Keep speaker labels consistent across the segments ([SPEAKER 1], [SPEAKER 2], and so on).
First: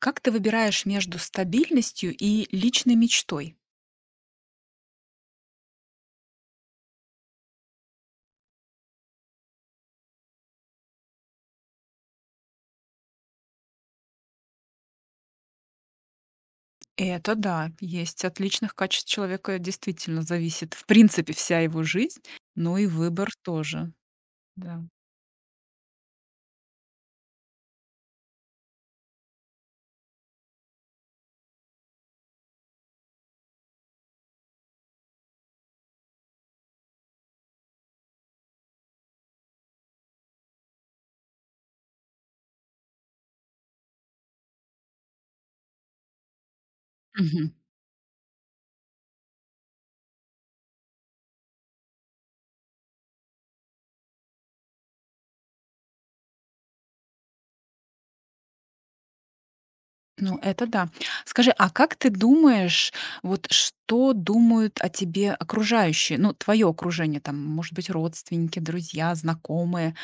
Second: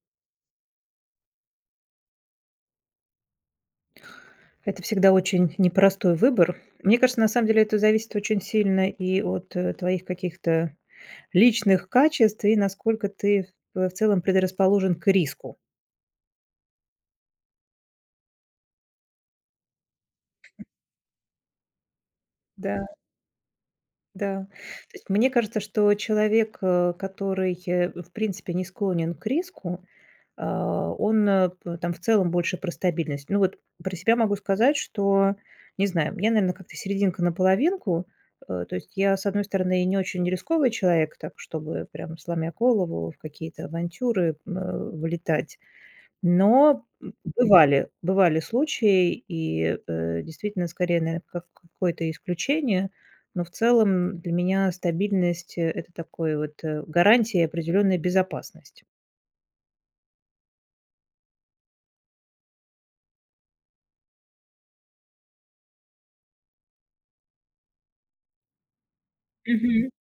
[SPEAKER 1] Как ты выбираешь между стабильностью и личной мечтой?
[SPEAKER 2] Это всегда очень непростой выбор. Мне кажется, на самом деле это зависит очень сильно и от твоих каких-то личных качеств, и насколько ты в целом предрасположен к риску.
[SPEAKER 1] Это да, есть от личных качеств человека действительно зависит, в принципе, вся его жизнь, но
[SPEAKER 2] Да,
[SPEAKER 1] и выбор тоже,
[SPEAKER 2] да. То
[SPEAKER 1] да.
[SPEAKER 2] есть мне кажется, что человек, который, в принципе, не склонен к риску. А, он, э, п там в целом больше про стабильность. Ну вот про себя могу сказать, что, не знаю, я, наверное, как-то серединка на половинку. То есть я, с одной стороны, и не очень рисковый человек, так, чтобы прям сломя голову в какие-то авантюры, влетать. Но,
[SPEAKER 1] Мгм.
[SPEAKER 2] бывали случаи, и, действительно, скорее, наверное, как какое-то исключение. Но в целом для меня стабильность- это такой вот, гарантия и определенная безопасность.
[SPEAKER 1] Ну, это да. Скажи, а как ты думаешь, вот что думают о тебе окружающие? Ну, твое окружение, там, может быть, родственники, друзья, знакомые.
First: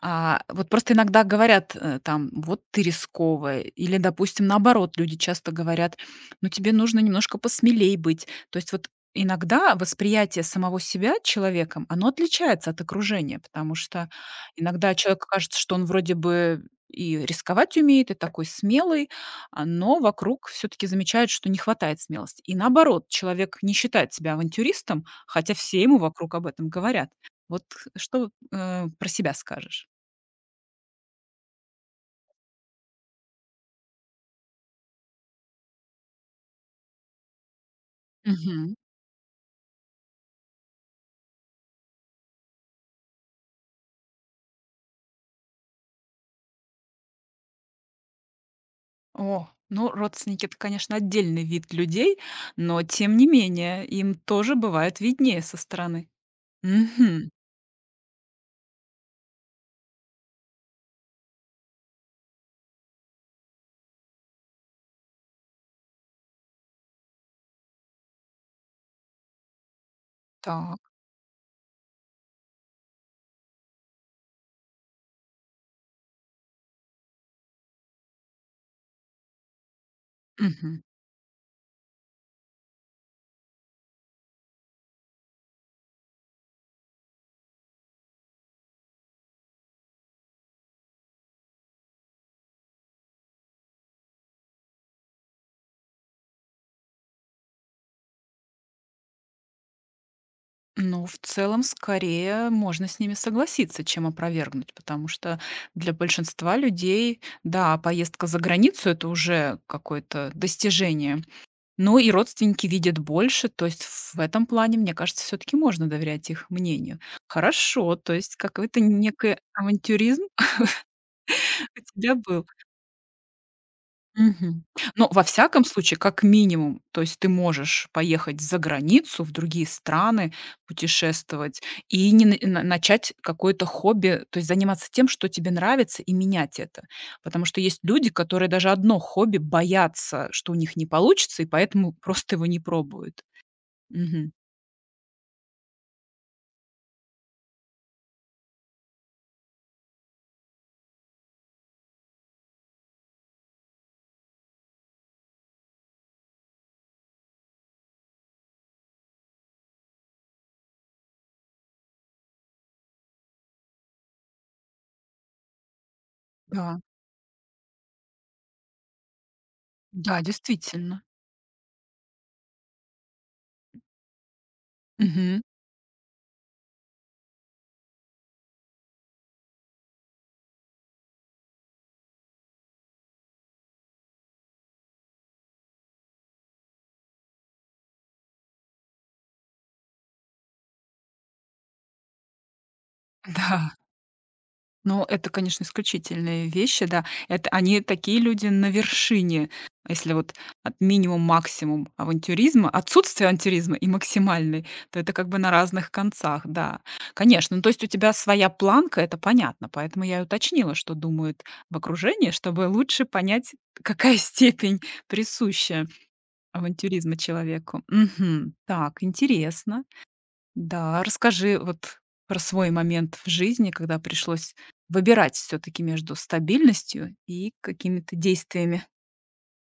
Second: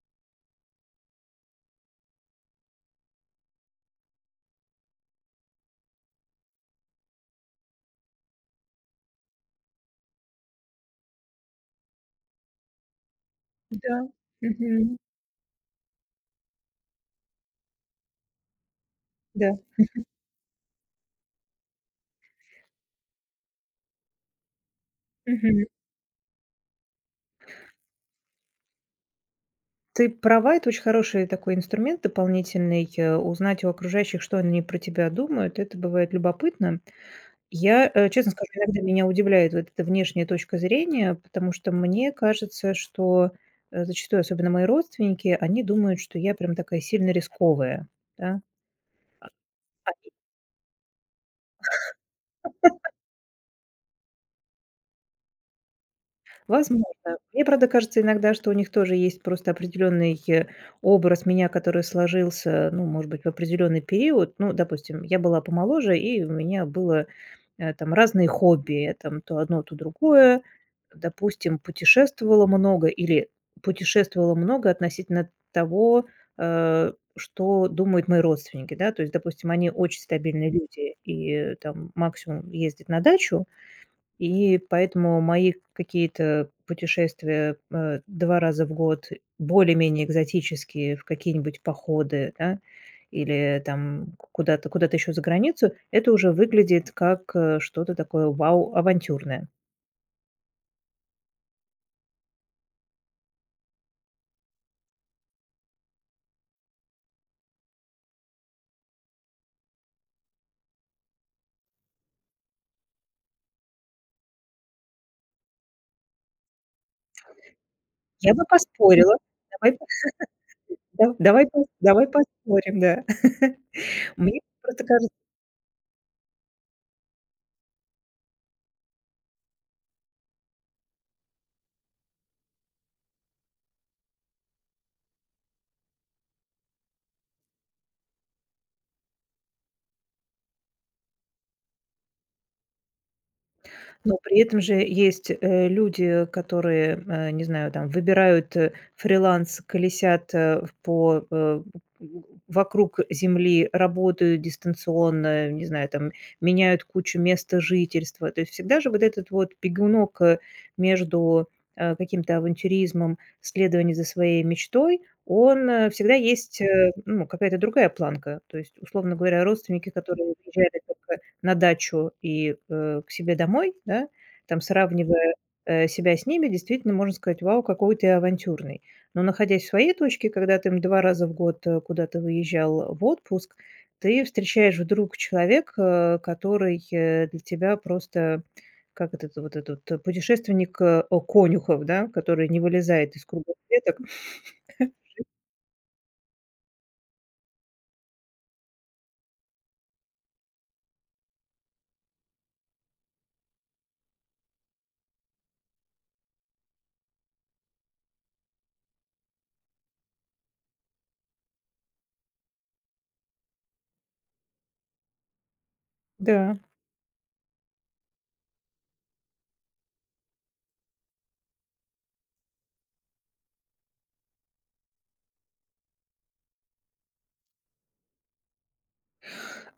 [SPEAKER 1] А, вот просто иногда говорят, там: "Вот ты рисковая". Или, допустим, наоборот, люди часто говорят: "Ну, тебе нужно немножко посмелей быть". То есть вот иногда восприятие самого себя человеком, оно отличается от окружения, потому
[SPEAKER 2] Да,
[SPEAKER 1] что иногда
[SPEAKER 2] мгм,
[SPEAKER 1] человеку кажется, что он вроде бы и рисковать умеет, и такой смелый,
[SPEAKER 2] да,
[SPEAKER 1] но вокруг все таки замечают, что не хватает смелости. И наоборот, человек не считает себя авантюристом, хотя
[SPEAKER 2] мгм.
[SPEAKER 1] все ему вокруг об этом говорят. Вот что, про себя скажешь?
[SPEAKER 2] Ты права, это очень хороший такой инструмент дополнительный. Узнать у окружающих, что они про тебя думают, это бывает любопытно. Я, честно скажу,
[SPEAKER 1] Мгм.
[SPEAKER 2] иногда меня удивляет вот эта внешняя точка зрения, потому что мне кажется, что зачастую, особенно мои родственники, они думают, что я прям такая сильно рисковая, да.
[SPEAKER 1] О, ну, родственники — это, конечно, отдельный вид людей, но тем не менее им тоже бывает виднее со стороны.
[SPEAKER 2] Возможно.
[SPEAKER 1] Мгм.
[SPEAKER 2] Мне, правда, кажется иногда, что у них тоже есть просто определенный, образ меня, который сложился, ну, может быть, в определенный период. Ну, допустим, я была помоложе, и у меня было, там разные хобби. Я там то одно, то другое.
[SPEAKER 1] Так.
[SPEAKER 2] Допустим, путешествовала много или путешествовала много относительно того, что думают мои родственники, да. То есть, допустим, они очень стабильные
[SPEAKER 1] Мгм.
[SPEAKER 2] люди и там максимум ездят на дачу. И поэтому мои какие-то путешествия, 2 раза в год, более-менее экзотические, в какие-нибудь походы, да, или там куда-то еще за границу, это уже выглядит как, что-то такое вау авантюрное.
[SPEAKER 1] Ну, в целом, скорее можно с ними согласиться, чем опровергнуть, потому что для большинства людей, да, поездка за границу — это уже какое-то достижение. Но и родственники видят больше, то есть в этом плане, мне кажется, все таки можно доверять их мнению. Хорошо, то
[SPEAKER 2] Я
[SPEAKER 1] есть
[SPEAKER 2] бы
[SPEAKER 1] какой-то
[SPEAKER 2] поспорила.
[SPEAKER 1] некий
[SPEAKER 2] Давай пос
[SPEAKER 1] авантюризм
[SPEAKER 2] да давай пос
[SPEAKER 1] у
[SPEAKER 2] давай
[SPEAKER 1] тебя был.
[SPEAKER 2] поспорим, да. Мне
[SPEAKER 1] Мгм.
[SPEAKER 2] просто
[SPEAKER 1] Но
[SPEAKER 2] кажется.
[SPEAKER 1] во всяком случае, как минимум, то есть ты можешь поехать за границу, в другие страны, путешествовать и не на на начать какое-то хобби, то есть заниматься тем, что тебе нравится, и менять это. Потому что есть люди, которые даже одно хобби боятся, что у них не получится, и поэтому просто его не пробуют.
[SPEAKER 2] Но
[SPEAKER 1] Мгм.
[SPEAKER 2] при этом же есть, люди, которые, не знаю, там выбирают, фриланс, колесят, по, вокруг земли, работают дистанционно, не знаю, там меняют кучу места жительства. То есть всегда же вот этот вот бегунок, между, каким-то авантюризмом, следование за своей мечтой, он, всегда есть,
[SPEAKER 1] Да,
[SPEAKER 2] ну, какая-то другая планка. То есть, условно говоря, родственники,
[SPEAKER 1] да,
[SPEAKER 2] которые уезжали
[SPEAKER 1] действительно.
[SPEAKER 2] только на дачу и, к себе домой, да, там сравнивая,
[SPEAKER 1] Мгм.
[SPEAKER 2] себя с ними, действительно можно сказать: "Вау, какой ты авантюрный". Но находясь в своей точке, когда ты, 2 раза в год, куда-то выезжал в отпуск, ты встречаешь вдруг человека, который, для тебя просто как этот путешественник, Конюхов, да, который не вылезает из круга
[SPEAKER 1] Да.
[SPEAKER 2] клеток.
[SPEAKER 1] Ну, это, конечно, исключительные вещи, да. Это они такие люди на вершине, если вот от минимум максимум авантюризма, отсутствие авантюризма и максимальный, то это как бы на разных концах, да. Конечно, ну, то есть у тебя своя планка, это понятно, поэтому я и уточнила, что думают в окружении, чтобы лучше понять, какая степень присуща
[SPEAKER 2] Да.
[SPEAKER 1] авантюризма человеку. Мгм. Так, интересно. Да, расскажи вот про свой момент в жизни, когда пришлось выбирать все таки между стабильностью и какими-то действиями.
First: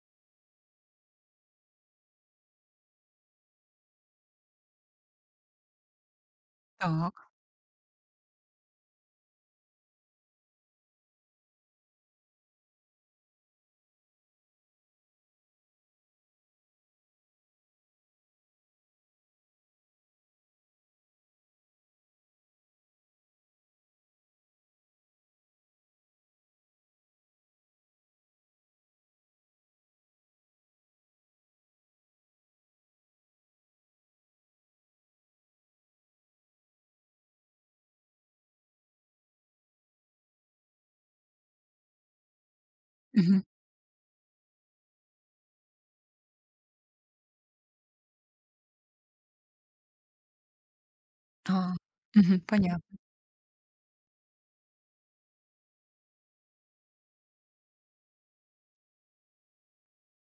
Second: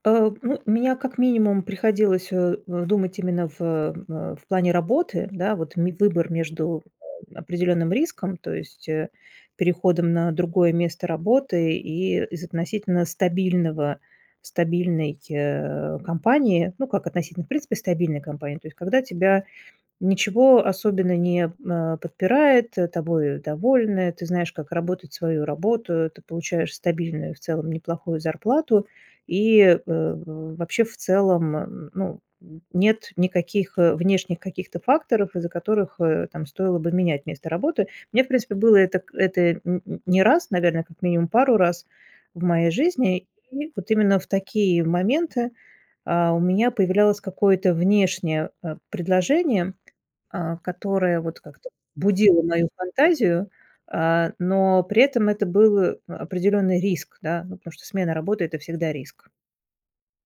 [SPEAKER 2] Ну, меня как минимум приходилось, думать именно в плане работы, да, вот ме выбор между,
[SPEAKER 1] Так.
[SPEAKER 2] определенным риском, то есть, переходом на другое место работы и из относительно стабильного стабильной, компании, ну, как относительно, в принципе, стабильной компании. То есть когда тебя ничего особенно не, подпирает, тобой довольны, ты знаешь, как работать свою работу, ты получаешь стабильную, в целом неплохую зарплату и, вообще в целом, ну, нет никаких, внешних каких-то факторов, из-за которых, там стоило бы менять место работы. Мне, в принципе, было это к это н н не раз, наверное, как минимум пару раз в моей жизни.
[SPEAKER 1] Мгм.
[SPEAKER 2] И вот именно в такие моменты, у меня появлялось какое-то внешнее, предложение, которая вот как-то
[SPEAKER 1] А.
[SPEAKER 2] будила
[SPEAKER 1] Мгм.
[SPEAKER 2] мою
[SPEAKER 1] Понятно.
[SPEAKER 2] фантазию, но при этом это был, определенный риск, да. Ну, потому что смена работы- это всегда риск.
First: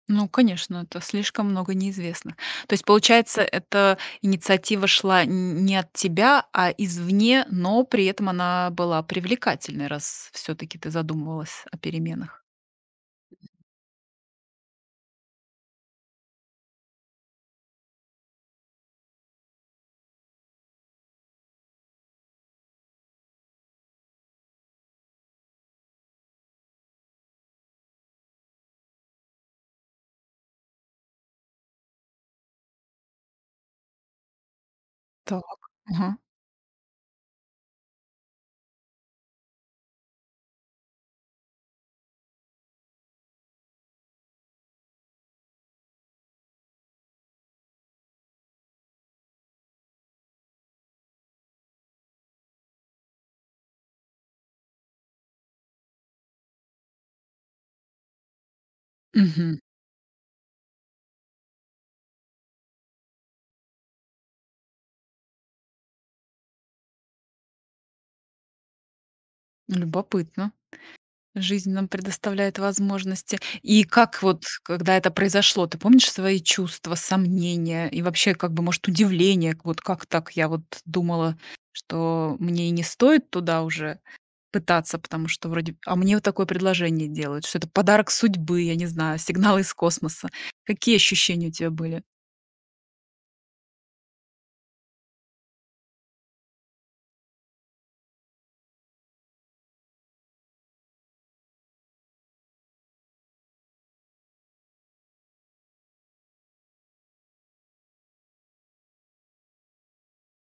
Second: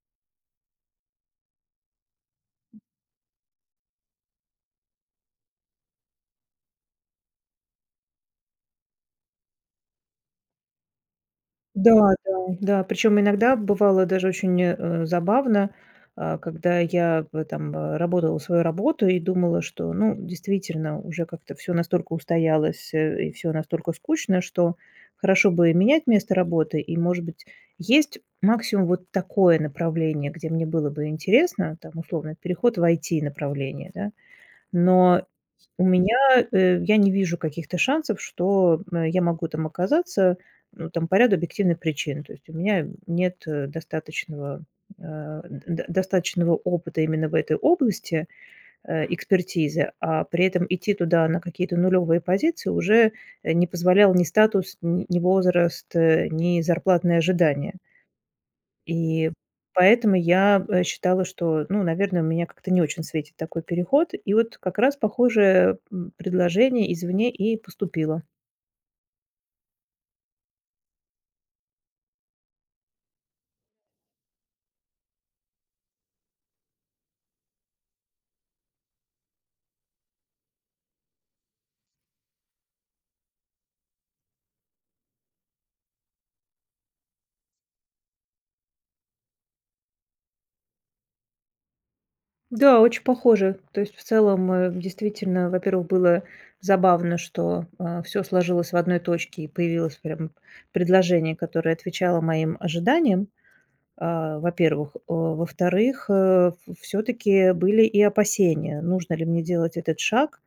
[SPEAKER 1] Ну, конечно, это слишком много неизвестных. То есть, получается, эта инициатива шла н не от тебя, а извне, но при этом она была привлекательной, раз все таки ты задумывалась о
[SPEAKER 2] Да,
[SPEAKER 1] переменах.
[SPEAKER 2] да, да. Причем иногда бывало даже очень, забавно, когда я работала свою работу и думала, что, ну, действительно, уже как-то все настолько устоялось, и все настолько скучно, что хорошо бы менять место работы. И, может быть, есть максимум вот такое направление, где мне было бы интересно, там, условно, переход в IT-направление, да. Но
[SPEAKER 1] Так. Ага.
[SPEAKER 2] я не вижу каких-то шансов, что, я могу там оказаться, ну, там, по ряду объективных причин. То есть у меня нет, достаточного, э, д д- достаточного опыта именно в этой области, экспертизы, а при этом идти туда на какие-то нулевые позиции уже, не позволял ни статус, н ни возраст, ни зарплатные ожидания. И
[SPEAKER 1] Мгм.
[SPEAKER 2] поэтому я, считала, что, ну, наверное, у меня как-то не очень светит такой переход. И вот как раз похожее, предложение извне и поступило.
[SPEAKER 1] Любопытно. Жизнь нам предоставляет возможности. И как вот, когда это произошло, ты помнишь свои чувства, сомнения и вообще, как бы, может, удивление? Вот как так? Я вот думала, что мне и не стоит туда уже пытаться, потому что вроде мне вот такое предложение делают, что это подарок судьбы, я не знаю, сигнал из космоса. Какие ощущения у тебя были?
[SPEAKER 2] Да, очень похоже. То есть в целом, действительно, во-первых, было забавно, что, все сложилось в одной точке и появилось прям предложение, которое отвечало моим ожиданиям. Во-первых. Во-вторых, все таки были и опасения: нужно ли мне делать этот шаг,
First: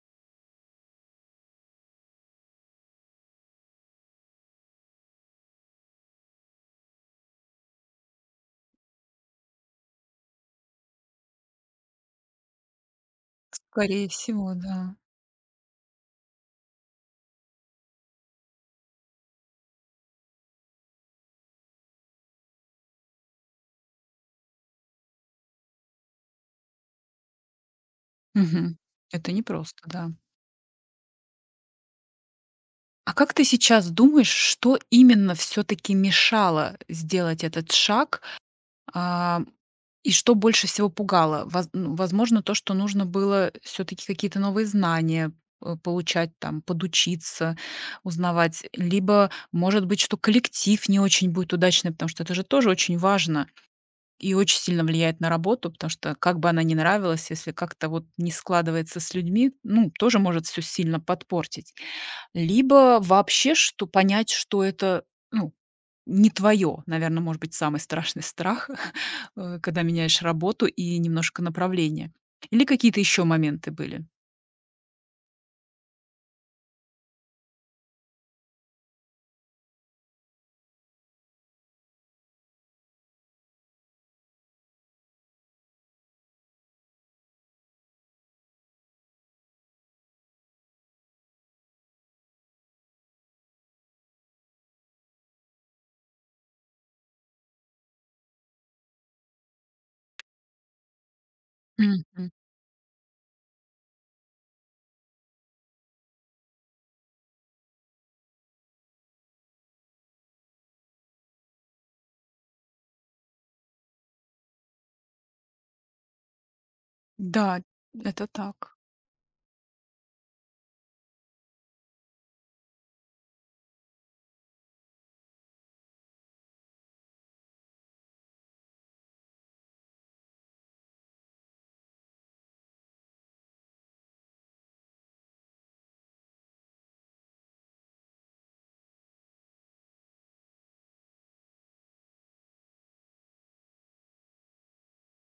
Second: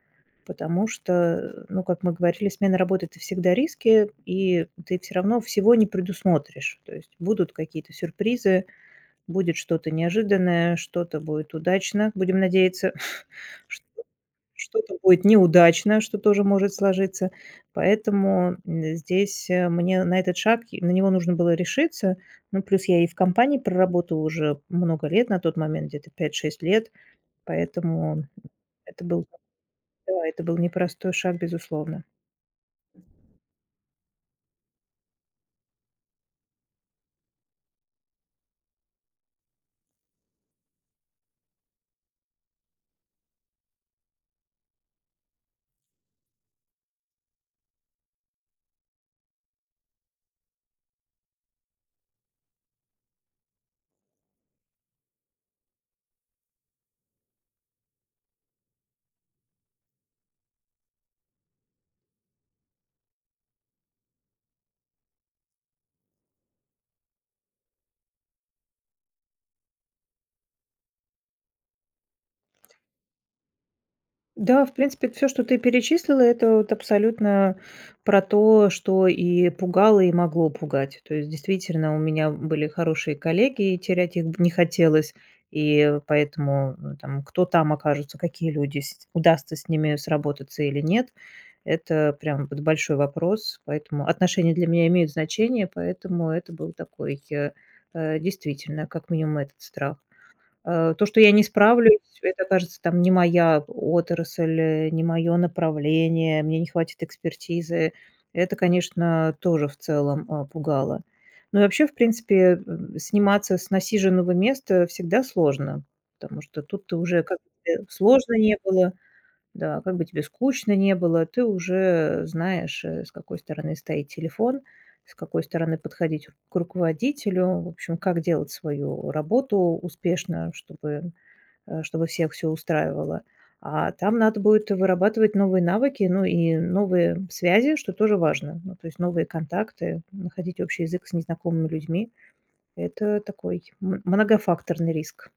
[SPEAKER 2] потому что, ну, как мы говорили, смена работы- это всегда риски, и ты все равно всего не предусмотришь. То есть будут какие-то сюрпризы, будет что-то неожиданное, что-то будет удачно, будем надеяться.
[SPEAKER 1] Скорее всего, да.
[SPEAKER 2] Что-то будет неудачно, что тоже может сложиться. Поэтому, здесь, мне на этот шаг и на него нужно было решиться. Ну, плюс я и в компании проработала уже много лет на тот момент, где-то 5-6 лет, поэтому
[SPEAKER 1] Мгм.
[SPEAKER 2] это был,
[SPEAKER 1] Это непросто, да.
[SPEAKER 2] да, это был непростой шаг, безусловно.
[SPEAKER 1] А как ты сейчас думаешь, что именно все-таки мешало сделать этот шаг, А, и что больше всего пугало? Воз Ну, возможно, то, что нужно было все таки какие-то новые знания, получать, там, подучиться, узнавать. Либо, может быть, что коллектив не очень будет удачный, потому что это же тоже очень важно и очень сильно влияет на работу, потому что как бы она ни нравилась, если как-то вот не складывается с людьми, ну, тоже может все сильно подпортить. Либо вообще, что понять, что это, ну, не твое, наверное, может быть, самый страшный страх, когда меняешь работу и немножко направление. Или какие-то еще моменты были?
[SPEAKER 2] Да, в принципе, все, что ты перечислила, это вот абсолютно про то, что и пугало, и могло пугать. То есть, действительно, у меня были хорошие коллеги, и терять их не хотелось. И поэтому, ну, там, кто там окажется, какие люди, с удастся с ними сработаться или нет, это прям вот большой вопрос. Поэтому отношения для меня имеют значение, поэтому это был такой, действительно, как минимум этот страх. То, что я не справлюсь,
[SPEAKER 1] Мгм.
[SPEAKER 2] это, кажется, там не моя отрасль, не мое направление, мне не хватит экспертизы. Это, конечно, тоже в целом, пугало. Ну и вообще, в принципе, сниматься с насиженного места всегда сложно, потому что тут ты уже, как
[SPEAKER 1] Да,
[SPEAKER 2] бы
[SPEAKER 1] это
[SPEAKER 2] сложно не
[SPEAKER 1] так.
[SPEAKER 2] было да, как бы тебе скучно не было, ты уже знаешь, с какой стороны стоит телефон, с какой стороны подходить к руководителю, в общем, как делать свою работу успешно, чтобы, чтобы всех все устраивало. А там надо будет вырабатывать новые навыки, ну и новые связи, что тоже важно. Ну, то есть новые контакты, находить общий язык с незнакомыми людьми. Это такой многофакторный риск.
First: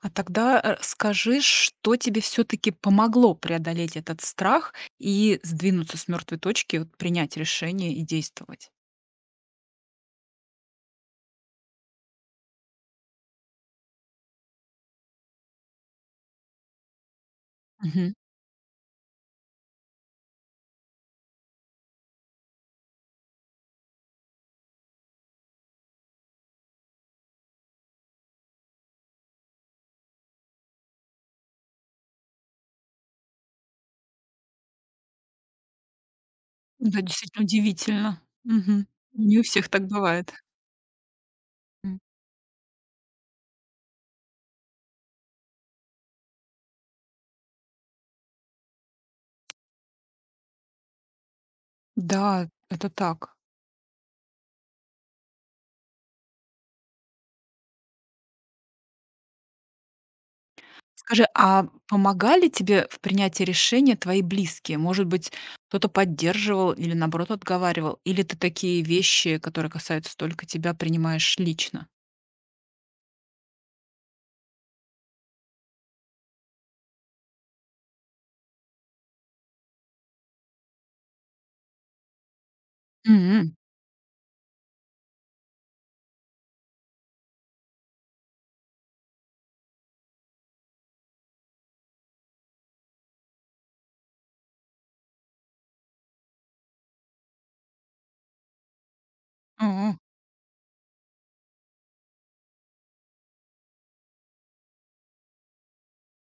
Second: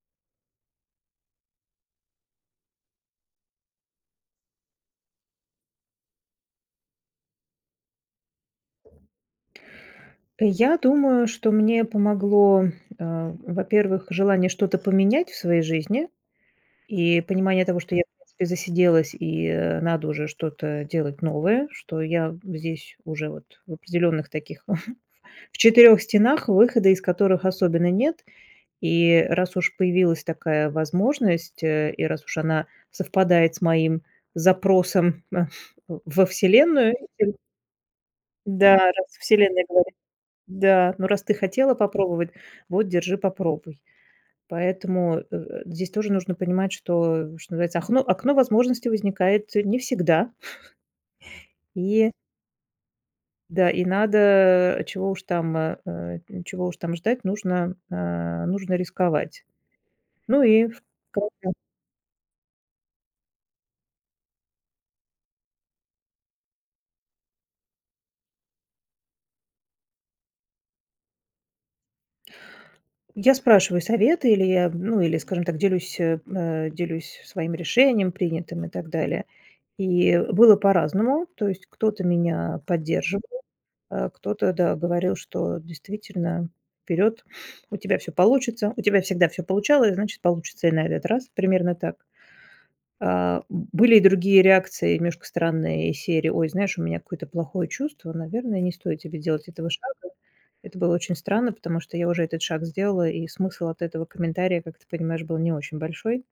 [SPEAKER 1] А тогда, скажи, что тебе все-таки помогло преодолеть этот страх и сдвинуться с мертвой точки, вот принять решение и действовать?
[SPEAKER 2] Я думаю, что мне помогло, во-первых, желание что-то поменять в своей жизни и понимание того, что я,
[SPEAKER 1] Мгм.
[SPEAKER 2] в принципе, засиделась и, надо уже что-то делать новое, что я здесь уже вот в определенных таких в четырех стенах, выхода из которых особенно нет. И раз уж появилась такая возможность, и раз уж она совпадает с моим запросом, во Вселенную,
[SPEAKER 1] Да, действительно удивительно.
[SPEAKER 2] да,
[SPEAKER 1] Мгм.
[SPEAKER 2] раз
[SPEAKER 1] Не у
[SPEAKER 2] Вселенная
[SPEAKER 1] всех так
[SPEAKER 2] говорит,
[SPEAKER 1] бывает.
[SPEAKER 2] да, ну раз ты хотела
[SPEAKER 1] М.
[SPEAKER 2] попробовать, вот держи, попробуй. Поэтому, здесь тоже нужно понимать, что, что называется, окно возможностей возникает не всегда. И
[SPEAKER 1] Да, это так.
[SPEAKER 2] да, и надо, чего уж там ждать, нужно рисковать. Ну и в
[SPEAKER 1] Скажи,
[SPEAKER 2] конце
[SPEAKER 1] а помогали тебе в принятии решения твои близкие? Может быть, кто-то поддерживал или, наоборот, отговаривал? Или ты такие вещи, которые касаются только тебя, принимаешь лично?
[SPEAKER 2] я спрашиваю советы или я, ну, или, скажем так, делюсь своим решением принятым и так далее. И было по-разному. То есть кто-то меня поддерживал.
[SPEAKER 1] М.
[SPEAKER 2] Кто-то, да, говорил, что действительно вперед, у тебя все получится, у тебя всегда все получалось, значит, получится и на этот раз. Примерно так. А, были и другие реакции немножко странные из серии: "Ой, знаешь, у меня какое-то плохое чувство, наверное, не стоит тебе делать
[SPEAKER 1] О.
[SPEAKER 2] этого шага". Это было очень странно, потому что я уже этот шаг сделала, и смысл от этого комментария, как ты понимаешь, был не очень большой.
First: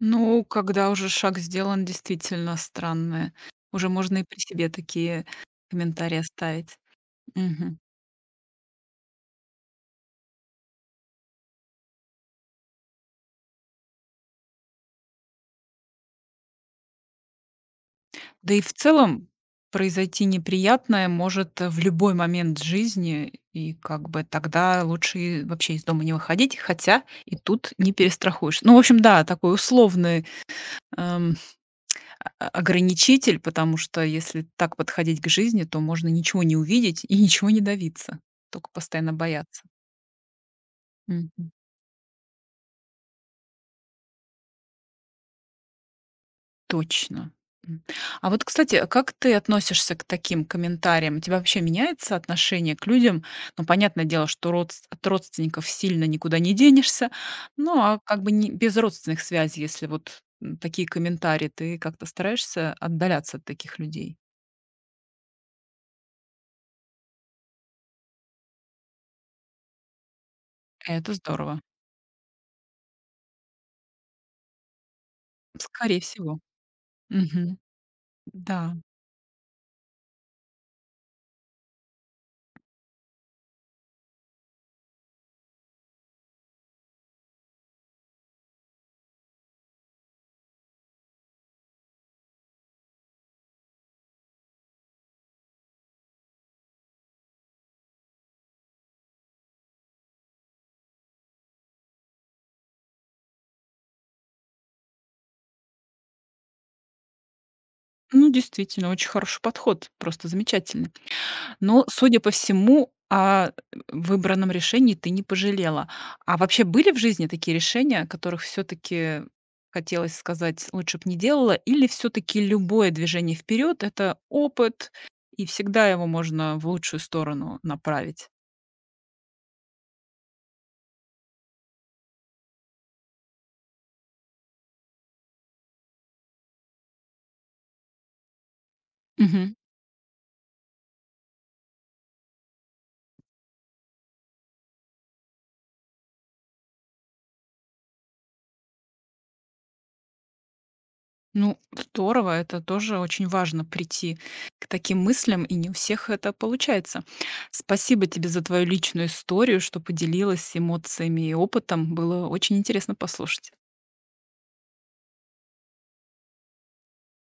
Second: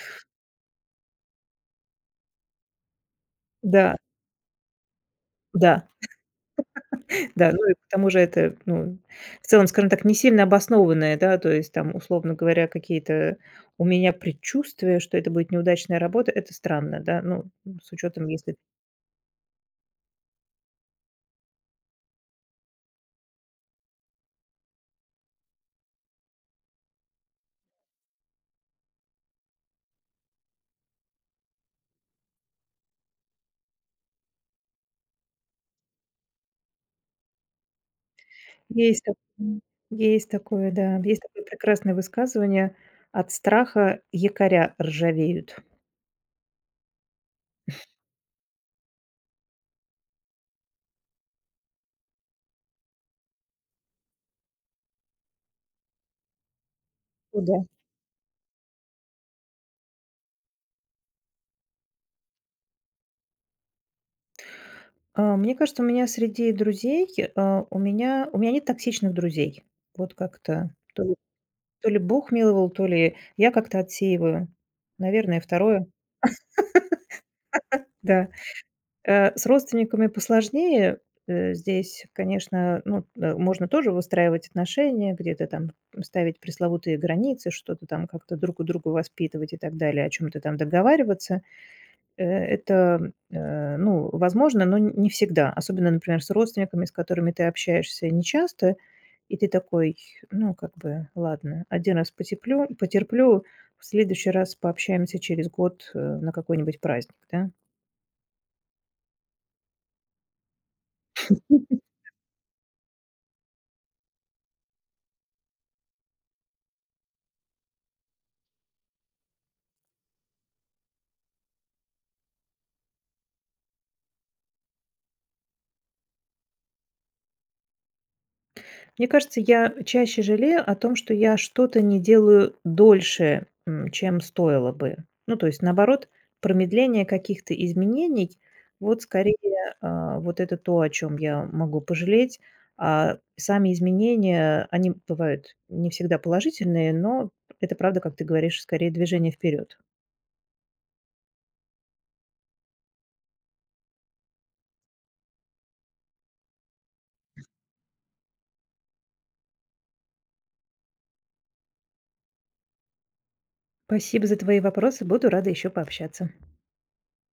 [SPEAKER 1] Ну, когда уже шаг сделан, действительно странное. Уже
[SPEAKER 2] Да,
[SPEAKER 1] можно и при себе такие
[SPEAKER 2] да.
[SPEAKER 1] комментарии оставить.
[SPEAKER 2] Да, ну и к
[SPEAKER 1] Мгм.
[SPEAKER 2] тому же это, ну, в целом, скажем так, не сильно обоснованное, да, то есть там, условно говоря, какие-то у меня предчувствия, что это будет неудачная работа, это странно, да, ну, с учетом,
[SPEAKER 1] Да
[SPEAKER 2] если
[SPEAKER 1] и в целом произойти неприятное может, в любой момент жизни, и как бы тогда лучше и вообще из дома не выходить, хотя и тут не перестрахуешь. Ну, в общем, да, такой условный, эм, о ограничитель, потому что если так подходить к жизни, то можно ничего не увидеть и ничего не давиться только
[SPEAKER 2] есть,
[SPEAKER 1] постоянно
[SPEAKER 2] так- м,
[SPEAKER 1] бояться.
[SPEAKER 2] есть такое, да, есть такое прекрасное высказывание: от страха якоря ржавеют.
[SPEAKER 1] Точно. М. А вот, кстати, а как ты относишься к таким комментариям? У тебя вообще меняется отношение к людям? Ну, понятное дело, что родс от родственников сильно никуда не денешься.
[SPEAKER 2] О, да.
[SPEAKER 1] Ну, а как бы не без родственных связей, если вот, м, такие комментарии, ты как-то стараешься отдаляться от таких людей.
[SPEAKER 2] Мне кажется, у меня среди друзей, а, у меня нет токсичных друзей. Вот как-то
[SPEAKER 1] Это здорово.
[SPEAKER 2] то ли Бог миловал, то ли я как-то отсеиваю. Наверное, второе.
[SPEAKER 1] Скорее всего. Мгм.
[SPEAKER 2] Да.
[SPEAKER 1] Да.
[SPEAKER 2] С родственниками посложнее. Здесь, конечно, ну, можно тоже выстраивать отношения, где-то там ставить пресловутые границы, что-то там как-то друг у друга воспитывать и так далее, о чем то там договариваться. Это, ну, возможно, но не всегда. Особенно, например, с родственниками, с которыми ты общаешься нечасто, и ты такой, ну, как бы, ладно, один раз потеплю потерплю, в следующий раз пообщаемся через год, на какой-нибудь праздник, да?
[SPEAKER 1] Ну, действительно, очень хороший подход, просто замечательный. Но судя по всему, о выбранном решении ты не пожалела. А вообще были в жизни такие решения, о которых все таки хотелось сказать: "Лучше бы не делала"? Или все таки любое движение вперед — это опыт, и всегда его можно в лучшую сторону направить?
[SPEAKER 2] Мне кажется, я чаще жалею о том, что я что-то не делаю дольше, чем стоило бы. Ну, то есть, наоборот, промедление каких-то изменений, вот скорее
[SPEAKER 1] Мгм.
[SPEAKER 2] вот это то, о чем я могу пожалеть. А сами изменения, они бывают не всегда положительные, но это правда, как ты говоришь, скорее движение вперед.
[SPEAKER 1] Ну, здорово, это тоже очень важно — прийти к таким мыслям, и не у всех это получается. Спасибо тебе за твою личную историю, что поделилась эмоциями и опытом. Было очень интересно послушать.
[SPEAKER 2] Спасибо за твои вопросы, буду рада еще пообщаться.